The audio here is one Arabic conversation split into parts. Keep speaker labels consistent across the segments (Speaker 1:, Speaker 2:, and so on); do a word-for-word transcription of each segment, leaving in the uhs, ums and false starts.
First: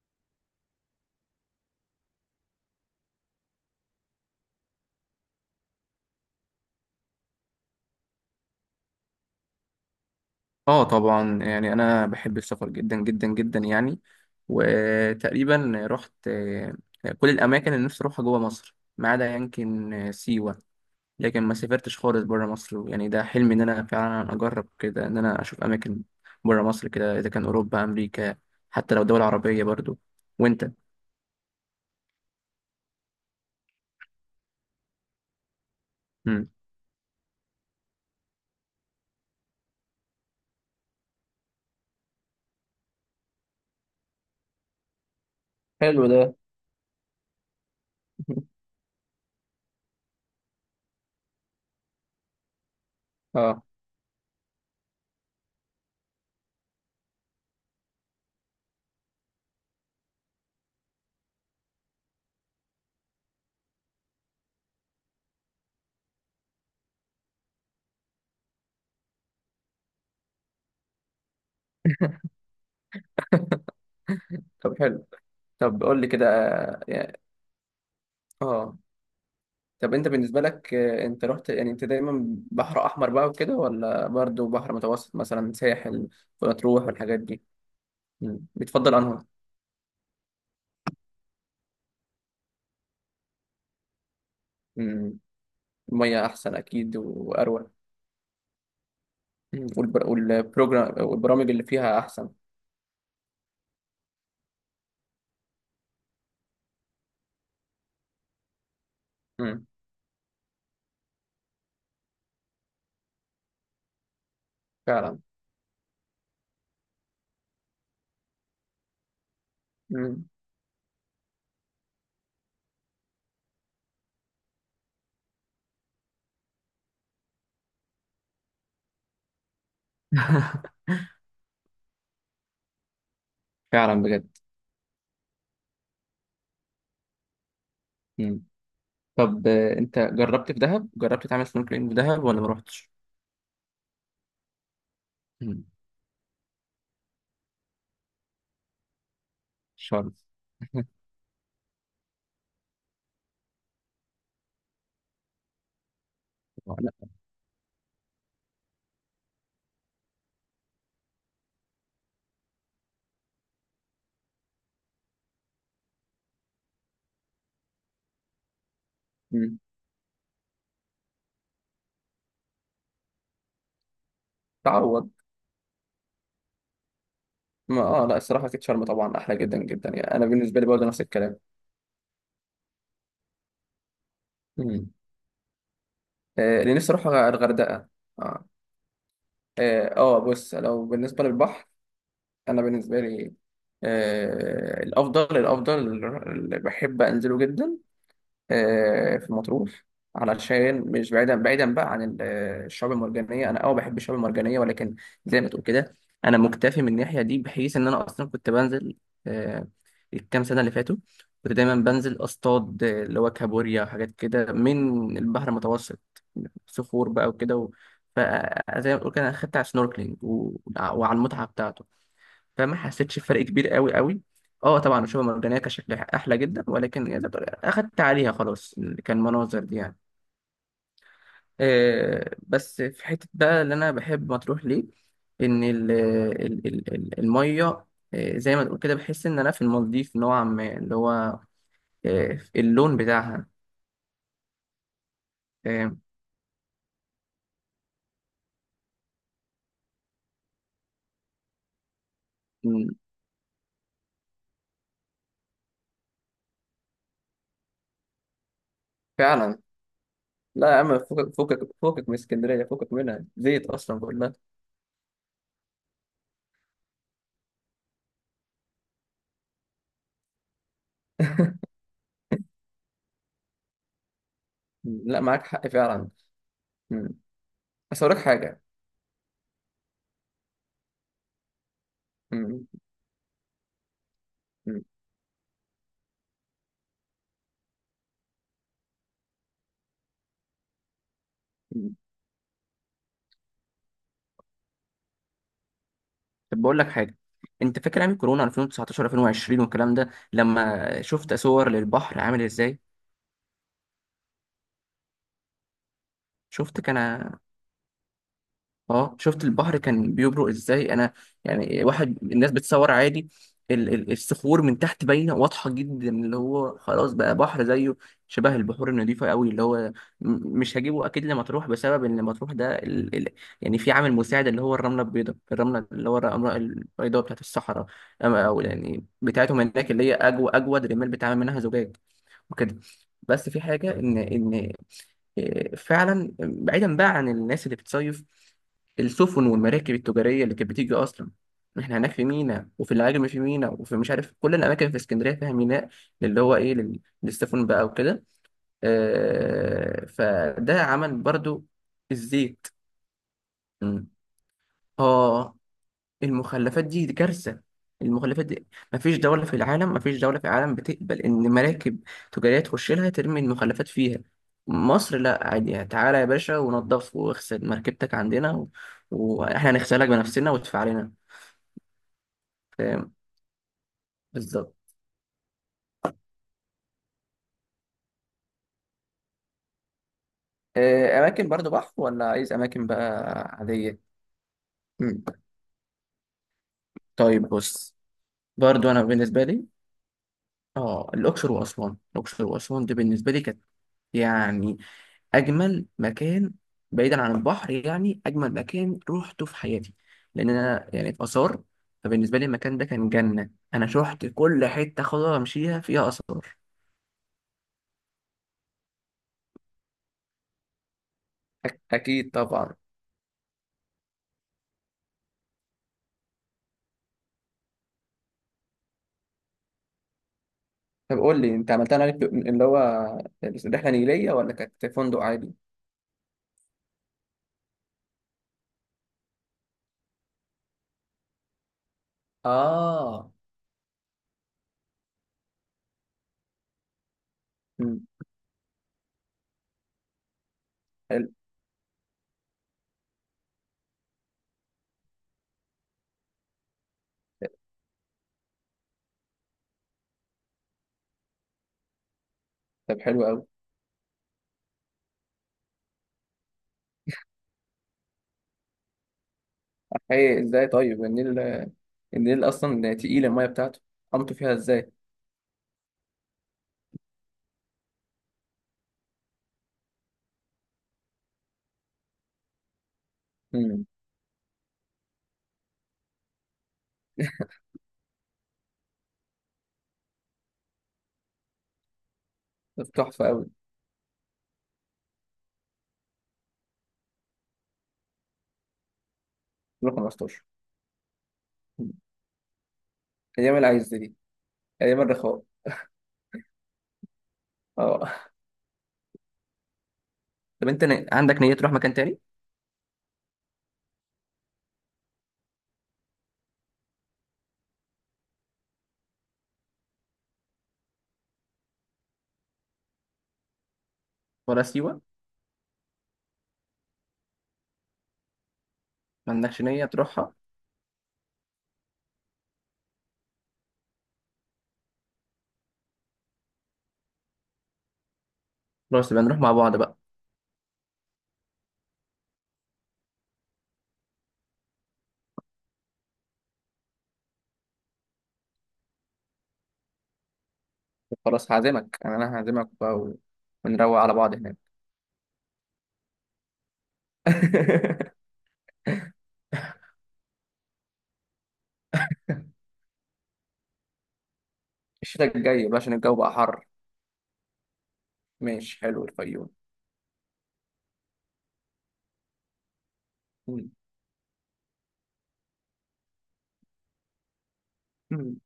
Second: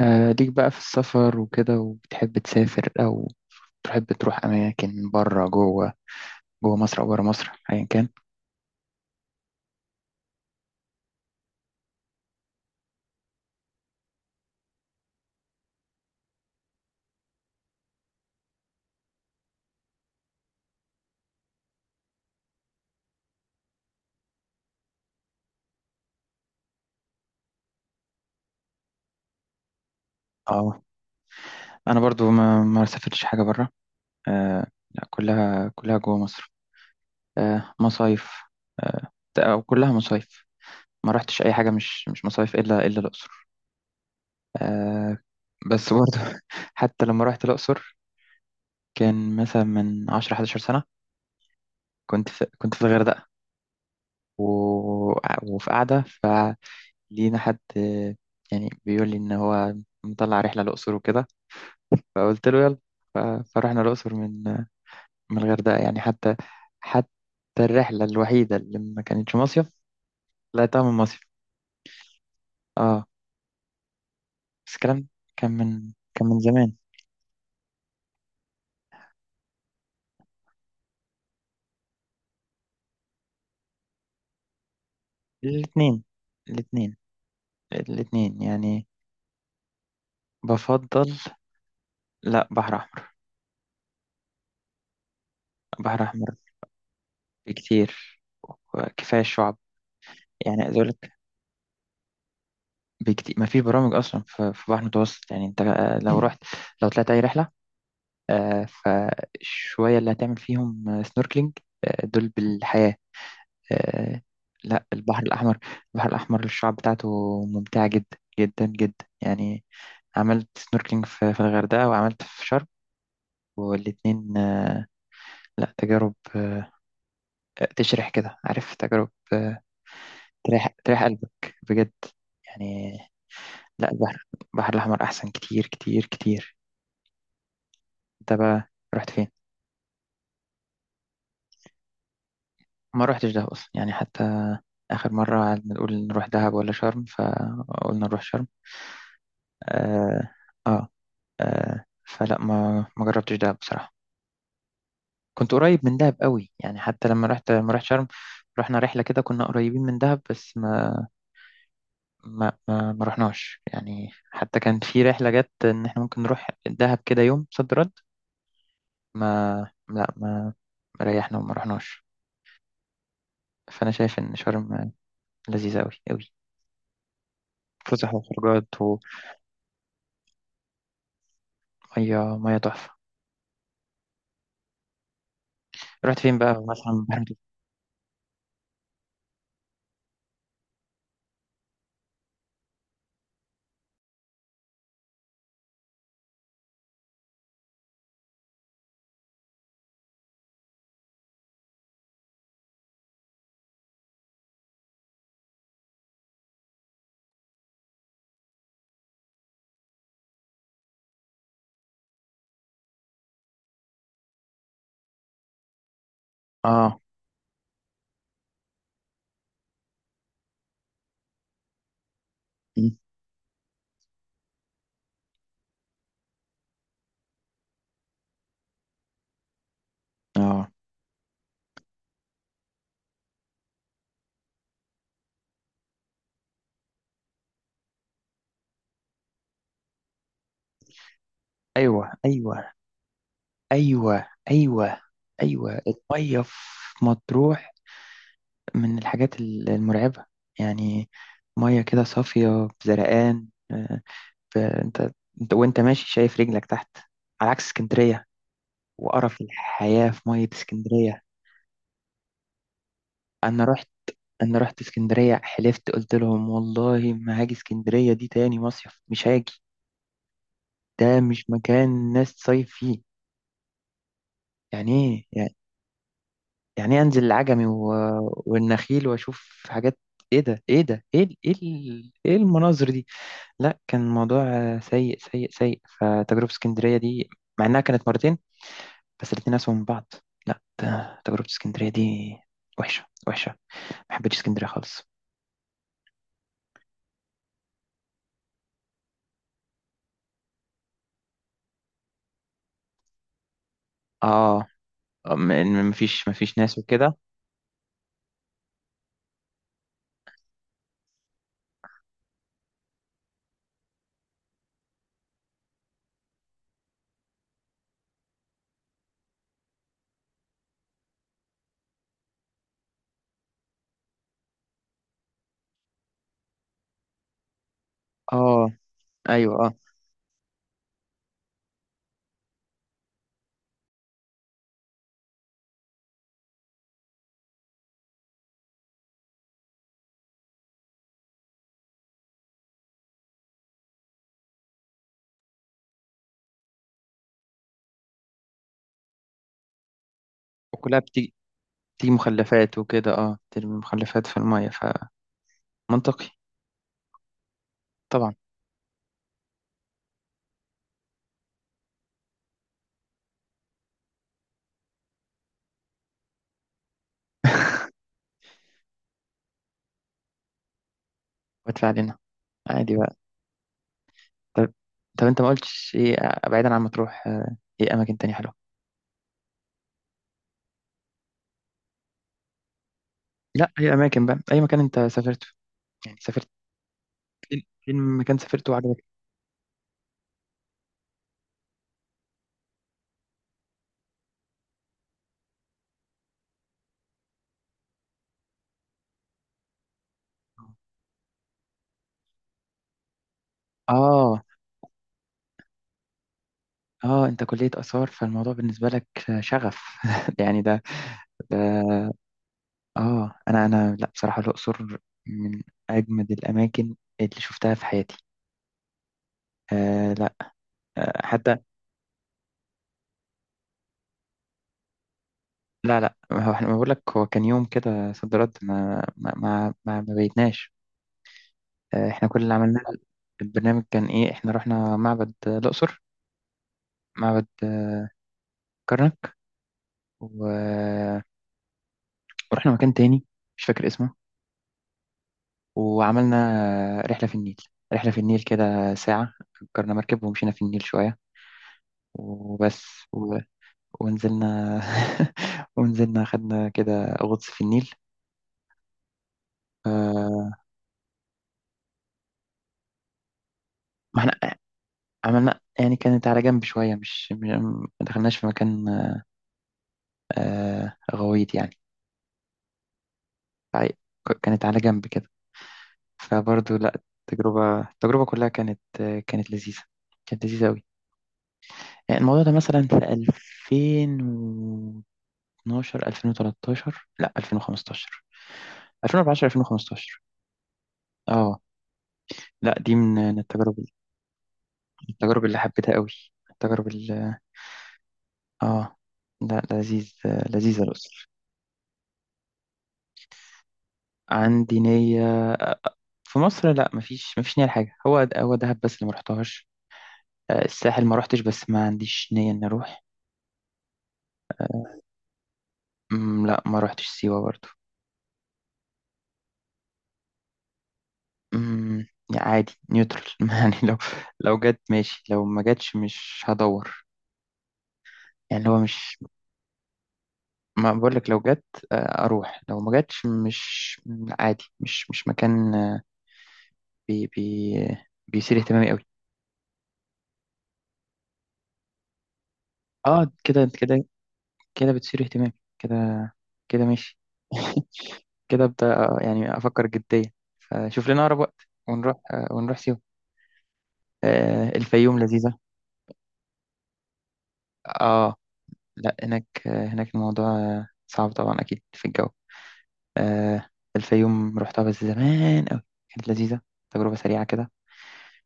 Speaker 1: آه ليك بقى في السفر وكده، وبتحب تسافر أو تحب تروح أماكن بره جوه؟ جوه مصر أو بره مصر أيا كان.
Speaker 2: اه طبعا يعني انا بحب السفر جدا جدا جدا يعني وتقريبا رحت آه، كل الاماكن اللي نفسي اروحها جوه مصر ما عدا يمكن آه، سيوه. لكن ما سافرتش خالص بره مصر، يعني ده حلمي ان انا فعلا اجرب كده ان انا اشوف اماكن بره مصر كده، اذا كان اوروبا امريكا، حتى لو دول عربيه برضو. وانت؟
Speaker 1: اه أنا برضو ما ما سافرتش حاجة بره. آه لا، كلها كلها جوه
Speaker 2: مم.
Speaker 1: مصر. آه مصايف، آه أو كلها مصايف. ما رحتش أي حاجة مش مش مصايف إلا إلا الأقصر. آه بس
Speaker 2: حلو
Speaker 1: برضو.
Speaker 2: ده.
Speaker 1: حتى لما رحت الأقصر، كان مثلا من عشرة حداشر سنة. كنت في كنت في الغردقة
Speaker 2: اه
Speaker 1: و... وفي قاعدة لينا حد آه، يعني بيقول لي ان هو مطلع رحله الاقصر وكده، فقلت له يلا. ف- فرحنا الاقصر من آه، من الغردقه. يعني حتى حتى الرحله الوحيده اللي ما كانتش مصيف، طلعتها من مصيف. اه بس
Speaker 2: طب حلو.
Speaker 1: الكلام كان
Speaker 2: طب
Speaker 1: من
Speaker 2: قول لي كده.
Speaker 1: كان من زمان.
Speaker 2: اه طب انت بالنسبه لك، آه، انت رحت، يعني انت دايما بحر احمر بقى وكده ولا برضو بحر متوسط مثلا
Speaker 1: الاثنين،
Speaker 2: ساحل ومطروح
Speaker 1: الاثنين،
Speaker 2: والحاجات دي؟
Speaker 1: الاثنين
Speaker 2: مم.
Speaker 1: يعني.
Speaker 2: بتفضل انهي؟
Speaker 1: بفضل، لا، بحر احمر.
Speaker 2: مم.
Speaker 1: بحر
Speaker 2: الميه
Speaker 1: احمر
Speaker 2: احسن اكيد واروق.
Speaker 1: بكتير، وكفايه الشعب.
Speaker 2: مم. والبر...
Speaker 1: يعني عايز اقول
Speaker 2: والبروجرام
Speaker 1: لك،
Speaker 2: والبرامج اللي فيها احسن.
Speaker 1: بكتير ما فيش برامج اصلا في في بحر متوسط. يعني انت لو رحت، لو طلعت اي رحله، آه،
Speaker 2: مم.
Speaker 1: فالشوية اللي هتعمل فيهم سنوركلينج دول بالحياة. آه، لا،
Speaker 2: فعلا.
Speaker 1: البحر الأحمر. البحر الأحمر الشعاب بتاعته ممتعة جدا جدا جدا يعني.
Speaker 2: مم.
Speaker 1: عملت سنوركلينج في في الغردقة، وعملت في شرم. والاتنين آه، لا تجارب، آه، تشرح كده عارف، تجارب آه، تريح تريح قلبك بجد يعني. لا
Speaker 2: فعلا
Speaker 1: البحر،
Speaker 2: بجد.
Speaker 1: البحر الأحمر أحسن كتير كتير كتير. انت
Speaker 2: مم.
Speaker 1: بقى رحت فين؟
Speaker 2: طب آه، انت جربت في دهب، جربت تعمل سنوركلينج في دهب ولا ما رحتش؟
Speaker 1: ما روحتش دهب أصلا يعني. حتى آخر مرة
Speaker 2: مم.
Speaker 1: قعدنا نقول نروح دهب ولا شرم، فقلنا نروح شرم.
Speaker 2: شرم.
Speaker 1: آه. آه. آه فلا ما ما جربتش دهب بصراحة. كنت قريب من دهب قوي، يعني حتى
Speaker 2: لا.
Speaker 1: لما رحت لما رحت شرم، رحنا رحلة كده كنا قريبين من دهب، بس ما ما ما, ما رحناش. يعني حتى كان في رحلة جت إن إحنا ممكن نروح دهب كده يوم صد رد. ما
Speaker 2: مم.
Speaker 1: لا، ما ما ريحنا وما رحناش. فأنا شايف إن شرم
Speaker 2: تعوض.
Speaker 1: لذيذة قوي قوي،
Speaker 2: ما اه
Speaker 1: فسح
Speaker 2: لا الصراحه اكيد
Speaker 1: وخروجات
Speaker 2: شرم طبعا احلى جدا جدا، يعني انا بالنسبه لي برضه نفس الكلام.
Speaker 1: ومية مية تحفة.
Speaker 2: مم.
Speaker 1: رحت فين بقى
Speaker 2: آه،
Speaker 1: آه،
Speaker 2: اللي نفسي
Speaker 1: مثلا
Speaker 2: اروح
Speaker 1: بحرم تل-
Speaker 2: الغردقه. اه اه آه، بص لو بالنسبه للبحر، انا بالنسبه لي، آه الافضل الافضل اللي بحب انزله جدا آه في مطروح، علشان مش بعيدا بعيدا بقى عن ال- آه، الشعاب المرجانيه. انا اه بحب الشعاب المرجانيه، ولكن زي ما تقول كده انا مكتفي من الناحيه دي، بحيث ان انا اصلا كنت بنزل آه الكام سنه اللي فاتوا، كنت دايما بنزل اصطاد، آه، اللي هو كابوريا وحاجات كده من البحر المتوسط،
Speaker 1: اه.
Speaker 2: صخور بقى وكده و... فزي ما بقول كده انا خدت على السنوركلينج و... وعلى المتعه بتاعته، فما
Speaker 1: م.
Speaker 2: حسيتش بفرق كبير قوي قوي. اه طبعا الشعاب المرجانيه كان شكلها احلى جدا، ولكن يعني اخدت عليها خلاص، كان مناظر دي يعني.
Speaker 1: اه
Speaker 2: آه، بس في حته بقى اللي انا بحب مطروح ليه، ان ال... ال... ال... ال- الميه، آه، زي ما تقول كده، بحس ان انا في المالديف نوعا ما، اللي هو
Speaker 1: ايوه
Speaker 2: آه،
Speaker 1: ايوه
Speaker 2: اللون بتاعها.
Speaker 1: ايوه ايوه. ايوه
Speaker 2: آه،
Speaker 1: الميه في مطروح من الحاجات ال- المرعبه يعني. ميه كده صافيه
Speaker 2: م،
Speaker 1: بزرقان، آه، فانت، انت وانت ماشي شايف رجلك تحت، على عكس اسكندريه وقرف
Speaker 2: فعلا.
Speaker 1: الحياه في ميه
Speaker 2: لا يا عم
Speaker 1: اسكندريه.
Speaker 2: فكك فكك فكك من اسكندرية، فكك منها،
Speaker 1: انا
Speaker 2: زيت
Speaker 1: رحت
Speaker 2: أصلا كلها.
Speaker 1: انا رحت اسكندريه، حلفت قلت لهم والله ما هاجي اسكندريه دي تاني. مصيف مش هاجي، ده مش مكان ناس تصيف فيه يعني.
Speaker 2: مم. لا معاك
Speaker 1: ايه
Speaker 2: حق فعلا.
Speaker 1: يعني إيه،
Speaker 2: مم.
Speaker 1: انزل العجمي و...
Speaker 2: بس أقول لك حاجة.
Speaker 1: والنخيل واشوف حاجات؟ ايه ده، ايه ده، ايه ال- ايه ال- ايه
Speaker 2: مم.
Speaker 1: المناظر دي؟ لا كان الموضوع آه،
Speaker 2: مم.
Speaker 1: سيء سيء سيء، فتجربة اسكندرية دي مع انها كانت مرتين، بس الاتنين اسوأ من بعض. لا ده- تجربة اسكندرية
Speaker 2: مم.
Speaker 1: دي وحشة وحشة، ما حبيتش اسكندرية خالص.
Speaker 2: طب بقول لك حاجه، انت فاكر ايام كورونا ألفين وتسعتاشر ألفين وعشرين والكلام ده، لما شفت صور للبحر عامل ازاي؟
Speaker 1: اه م- م- مفيش مفيش ناس
Speaker 2: شفت كان،
Speaker 1: وكده.
Speaker 2: اه شفت البحر كان بيبرق ازاي؟ انا يعني واحد الناس بتصور عادي، ال- ال- الصخور من تحت باينه واضحه جدا، اللي هو خلاص بقى بحر زيه شبه البحور النظيفه قوي. اللي هو م- مش هجيبه اكيد لمطروح، بسبب ان مطروح ده ال... ال... يعني في عامل مساعد اللي هو الرمله البيضاء، الرمله اللي هو الرمله البيضاء بتاعت الصحراء، أما- او
Speaker 1: اه
Speaker 2: يعني
Speaker 1: ايوه
Speaker 2: بتاعتهم
Speaker 1: اه.
Speaker 2: هناك، اللي هي اجود اجود رمال بيتعمل منها زجاج وكده. بس في حاجه ان ان آه، فعلا بعيدا بقى عن الناس اللي بتصيف، السفن والمراكب التجارية اللي كانت بتيجي أصلا. إحنا هناك في ميناء، وفي العجم في ميناء، وفي مش عارف كل الأماكن في اسكندرية فيها ميناء، اللي هو إيه لل- للسفن بقى وكده. آه، فده
Speaker 1: وكلها
Speaker 2: عمل
Speaker 1: بتيجي،
Speaker 2: برضو
Speaker 1: بتيجي
Speaker 2: الزيت.
Speaker 1: مخلفات وكده، اه ترمي
Speaker 2: مم.
Speaker 1: مخلفات في المية.
Speaker 2: آه
Speaker 1: فمنطقي.
Speaker 2: المخلفات دي كارثة،
Speaker 1: طبعا.
Speaker 2: المخلفات دي، مفيش دولة في العالم، مفيش دولة في العالم بتقبل إن مراكب تجارية تخش لها ترمي المخلفات فيها. مصر لا عادي، يعني تعالى يا باشا ونضف واغسل مركبتك عندنا و... وإحنا هنغسلك بنفسنا، وادفع لنا.
Speaker 1: وادفع لنا، عادي
Speaker 2: فاهم؟
Speaker 1: بقى. طب،
Speaker 2: بالظبط.
Speaker 1: طب انت ما قلتش ايه آه، بعيدا عن مطروح، آه، ايه اماكن تانية حلوه؟
Speaker 2: آه، أماكن برضو بحر ولا عايز أماكن بقى
Speaker 1: لا اي
Speaker 2: عادية؟
Speaker 1: اماكن بقى، اي مكان انت
Speaker 2: مم.
Speaker 1: سافرته. يعني سافرت
Speaker 2: طيب
Speaker 1: فين،
Speaker 2: بص،
Speaker 1: فين مكان سافرته
Speaker 2: برضو أنا
Speaker 1: وعجبك؟
Speaker 2: بالنسبة لي آه الأقصر وأسوان، الأقصر وأسوان دي بالنسبة لي كانت، يعني اجمل مكان بعيدا عن البحر، يعني اجمل مكان روحته في حياتي. لان انا يعني في اثار، فبالنسبه لي المكان ده كان جنه، انا شحت
Speaker 1: اه
Speaker 2: كل حته خضرا امشيها فيها اثار.
Speaker 1: اه، انت كليه اثار، فالموضوع بالنسبه لك آه، شغف. يعني ده، ده،
Speaker 2: أك- أكيد طبعا.
Speaker 1: اه انا انا لا بصراحه الاقصر من اجمد الاماكن اللي شفتها في حياتي. آه لا،
Speaker 2: طب
Speaker 1: آه
Speaker 2: قول لي
Speaker 1: حتى،
Speaker 2: أنت عملتها عليك اللي هو رحلة نيلية ولا كانت فندق عادي؟
Speaker 1: لا لا ما هو احنا بقول لك هو كان يوم كده صد رد، ما ما ما, ما ما بيتناش. آه، احنا كل اللي عملناه،
Speaker 2: آه.
Speaker 1: البرنامج كان ايه؟ احنا رحنا معبد آه، الأقصر، معبد آه،
Speaker 2: مم.
Speaker 1: كرنك و...
Speaker 2: حلو.
Speaker 1: ورحنا مكان تاني مش فاكر اسمه، وعملنا آه، رحلة في النيل. رحلة في النيل كده ساعة أجرنا مركب ومشينا في النيل شوية وبس.
Speaker 2: طب حلو
Speaker 1: و...
Speaker 2: أوي.
Speaker 1: ونزلنا، ونزلنا خدنا كده غطس في النيل.
Speaker 2: إيه
Speaker 1: آه،
Speaker 2: إزاي طيب النيل؟ النيل أصلا تقيل المية بتاعته،
Speaker 1: ما
Speaker 2: قمتوا فيها
Speaker 1: احنا
Speaker 2: إزاي؟
Speaker 1: عملنا يعني، كانت على جنب شوية، مش مش- ما دخلناش في مكان آه، غويط يعني.
Speaker 2: مم.
Speaker 1: فع- كانت على جنب كده. فبرضه لا، التجربة التجربة كلها كانت، كانت لذيذة، كانت لذيذة أوي. يعني الموضوع ده
Speaker 2: طب
Speaker 1: مثلا
Speaker 2: تحفة أوي.
Speaker 1: في ألفين واتناشر ألفين وتلتاشر لا ألفين وخمستاشر ألفين وأربعتاشر ألفين وخمسة عشر.
Speaker 2: ألفين وخمستاشر.
Speaker 1: اه.
Speaker 2: مم.
Speaker 1: لا دي من من
Speaker 2: أيام
Speaker 1: التجارب،
Speaker 2: العز دي، أيام الرخاء.
Speaker 1: التجارب اللي حبيتها أوي. التجارب اللي
Speaker 2: اه
Speaker 1: اه، لا لذيذ
Speaker 2: طب
Speaker 1: لذيذة
Speaker 2: انت ن-
Speaker 1: الأسر.
Speaker 2: عندك نية تروح مكان تاني؟
Speaker 1: عندي نية، في مصر لا، مفيش مفيش نية لحاجة. هو هو دهب بس اللي مرحتهاش، آه، الساحل ما روحتش بس ما عنديش نية إني أروح.
Speaker 2: ولا سيوة؟
Speaker 1: أمم، لا ما روحتش سيوة برضه.
Speaker 2: ما عندكش نية تروحها؟
Speaker 1: أمم، يعني عادي نيوترال. يعني لو، لو جت ماشي، لو ما جاتش مش هدور. يعني اللي هو
Speaker 2: خلاص
Speaker 1: مش،
Speaker 2: يبقى نروح مع بعض بقى.
Speaker 1: ما بقول لك لو جت، آه، اروح، لو ما جاتش مش، عادي. مش مش مكان آه، بي بي بيثير اهتمامي قوي.
Speaker 2: خلاص هعزمك، يعني انا هعزمك بقى و...
Speaker 1: اه كده
Speaker 2: ونروق
Speaker 1: كده،
Speaker 2: على بعض هناك.
Speaker 1: كده بتثير اهتمامي، كده، كده ماشي. كده ابدا، آه، يعني افكر جديا، فشوف لنا اقرب وقت ونروح، آه، ونروح سيوه. آه، الفيوم
Speaker 2: الشتاء
Speaker 1: لذيذة.
Speaker 2: الجاي بقى عشان الجو بقى حر.
Speaker 1: اه
Speaker 2: ماشي حلو
Speaker 1: لا هناك،
Speaker 2: الفيوم.
Speaker 1: آه، هناك الموضوع آه، صعب طبعا اكيد في الجو. آه.
Speaker 2: مم.
Speaker 1: الفيوم رحتها بس زمان قوي، كانت لذيذة، تجربة سريعة كده.
Speaker 2: مم.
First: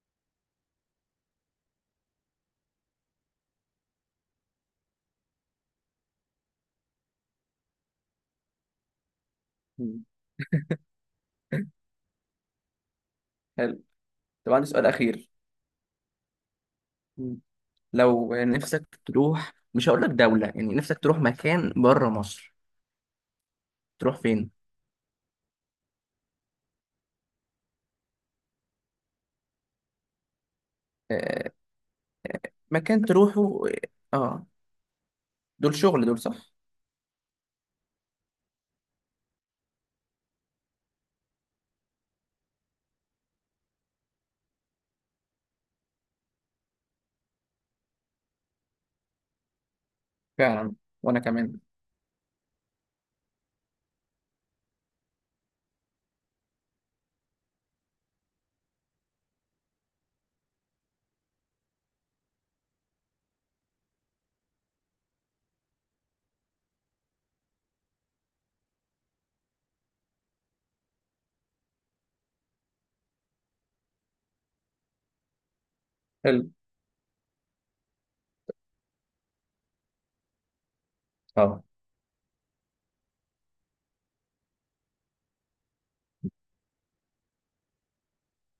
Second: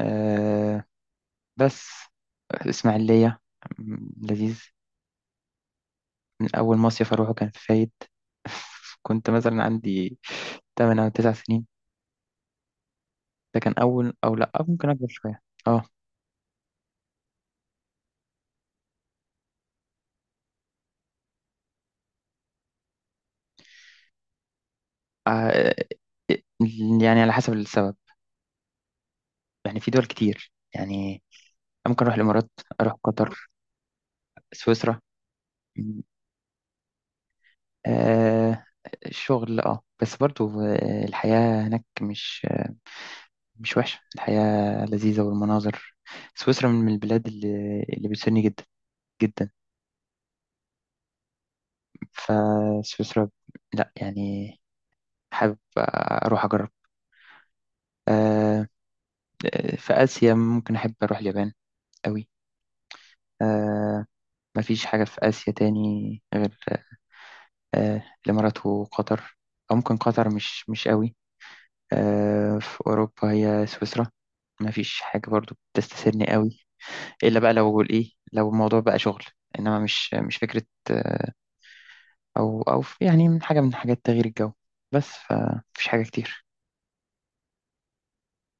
Speaker 1: آه بس إسماعيلية م- لذيذ. من أول مصيف أروحه كان في فايد. كنت مثلا
Speaker 2: مم.
Speaker 1: عندي تمن أو تسعة سنين، ده كان
Speaker 2: حلو.
Speaker 1: أول، أو لأ
Speaker 2: طب
Speaker 1: أو
Speaker 2: عندي سؤال
Speaker 1: ممكن أكبر
Speaker 2: أخير.
Speaker 1: شوية. أه.
Speaker 2: مم. لو نفسك تروح، مش هقول لك دولة، يعني نفسك تروح مكان بره مصر، تروح فين؟
Speaker 1: آه، يعني على حسب السبب. يعني في دول كتير يعني،
Speaker 2: آه
Speaker 1: ممكن أروح الإمارات، أروح
Speaker 2: مكان
Speaker 1: قطر،
Speaker 2: تروحه. اه
Speaker 1: سويسرا.
Speaker 2: دول
Speaker 1: م-
Speaker 2: شغل، دول صح.
Speaker 1: آه الشغل أه، بس برضو آه، الحياة هناك مش، مش وحشة. الحياة لذيذة والمناظر. سويسرا من البلاد اللي, اللي بتسني جدا جدا.
Speaker 2: فعلا وأنا كمان.
Speaker 1: فسويسرا لا يعني، حابب أروح أجرب. آه، في آسيا ممكن أحب أروح اليابان أوي. آه، مفيش حاجة في آسيا تاني غير آه، الإمارات وقطر. أو ممكن قطر مش مش أوي. آه، في أوروبا هي سويسرا، مفيش حاجة برضو بتستسرني
Speaker 2: حلو.
Speaker 1: أوي. إلا بقى لو إيه، لو الموضوع بقى شغل. إنما مش مش فكرة.
Speaker 2: اه
Speaker 1: او او في- يعني من حاجه، من حاجات تغيير الجو. بس فمفيش حاجه كتير.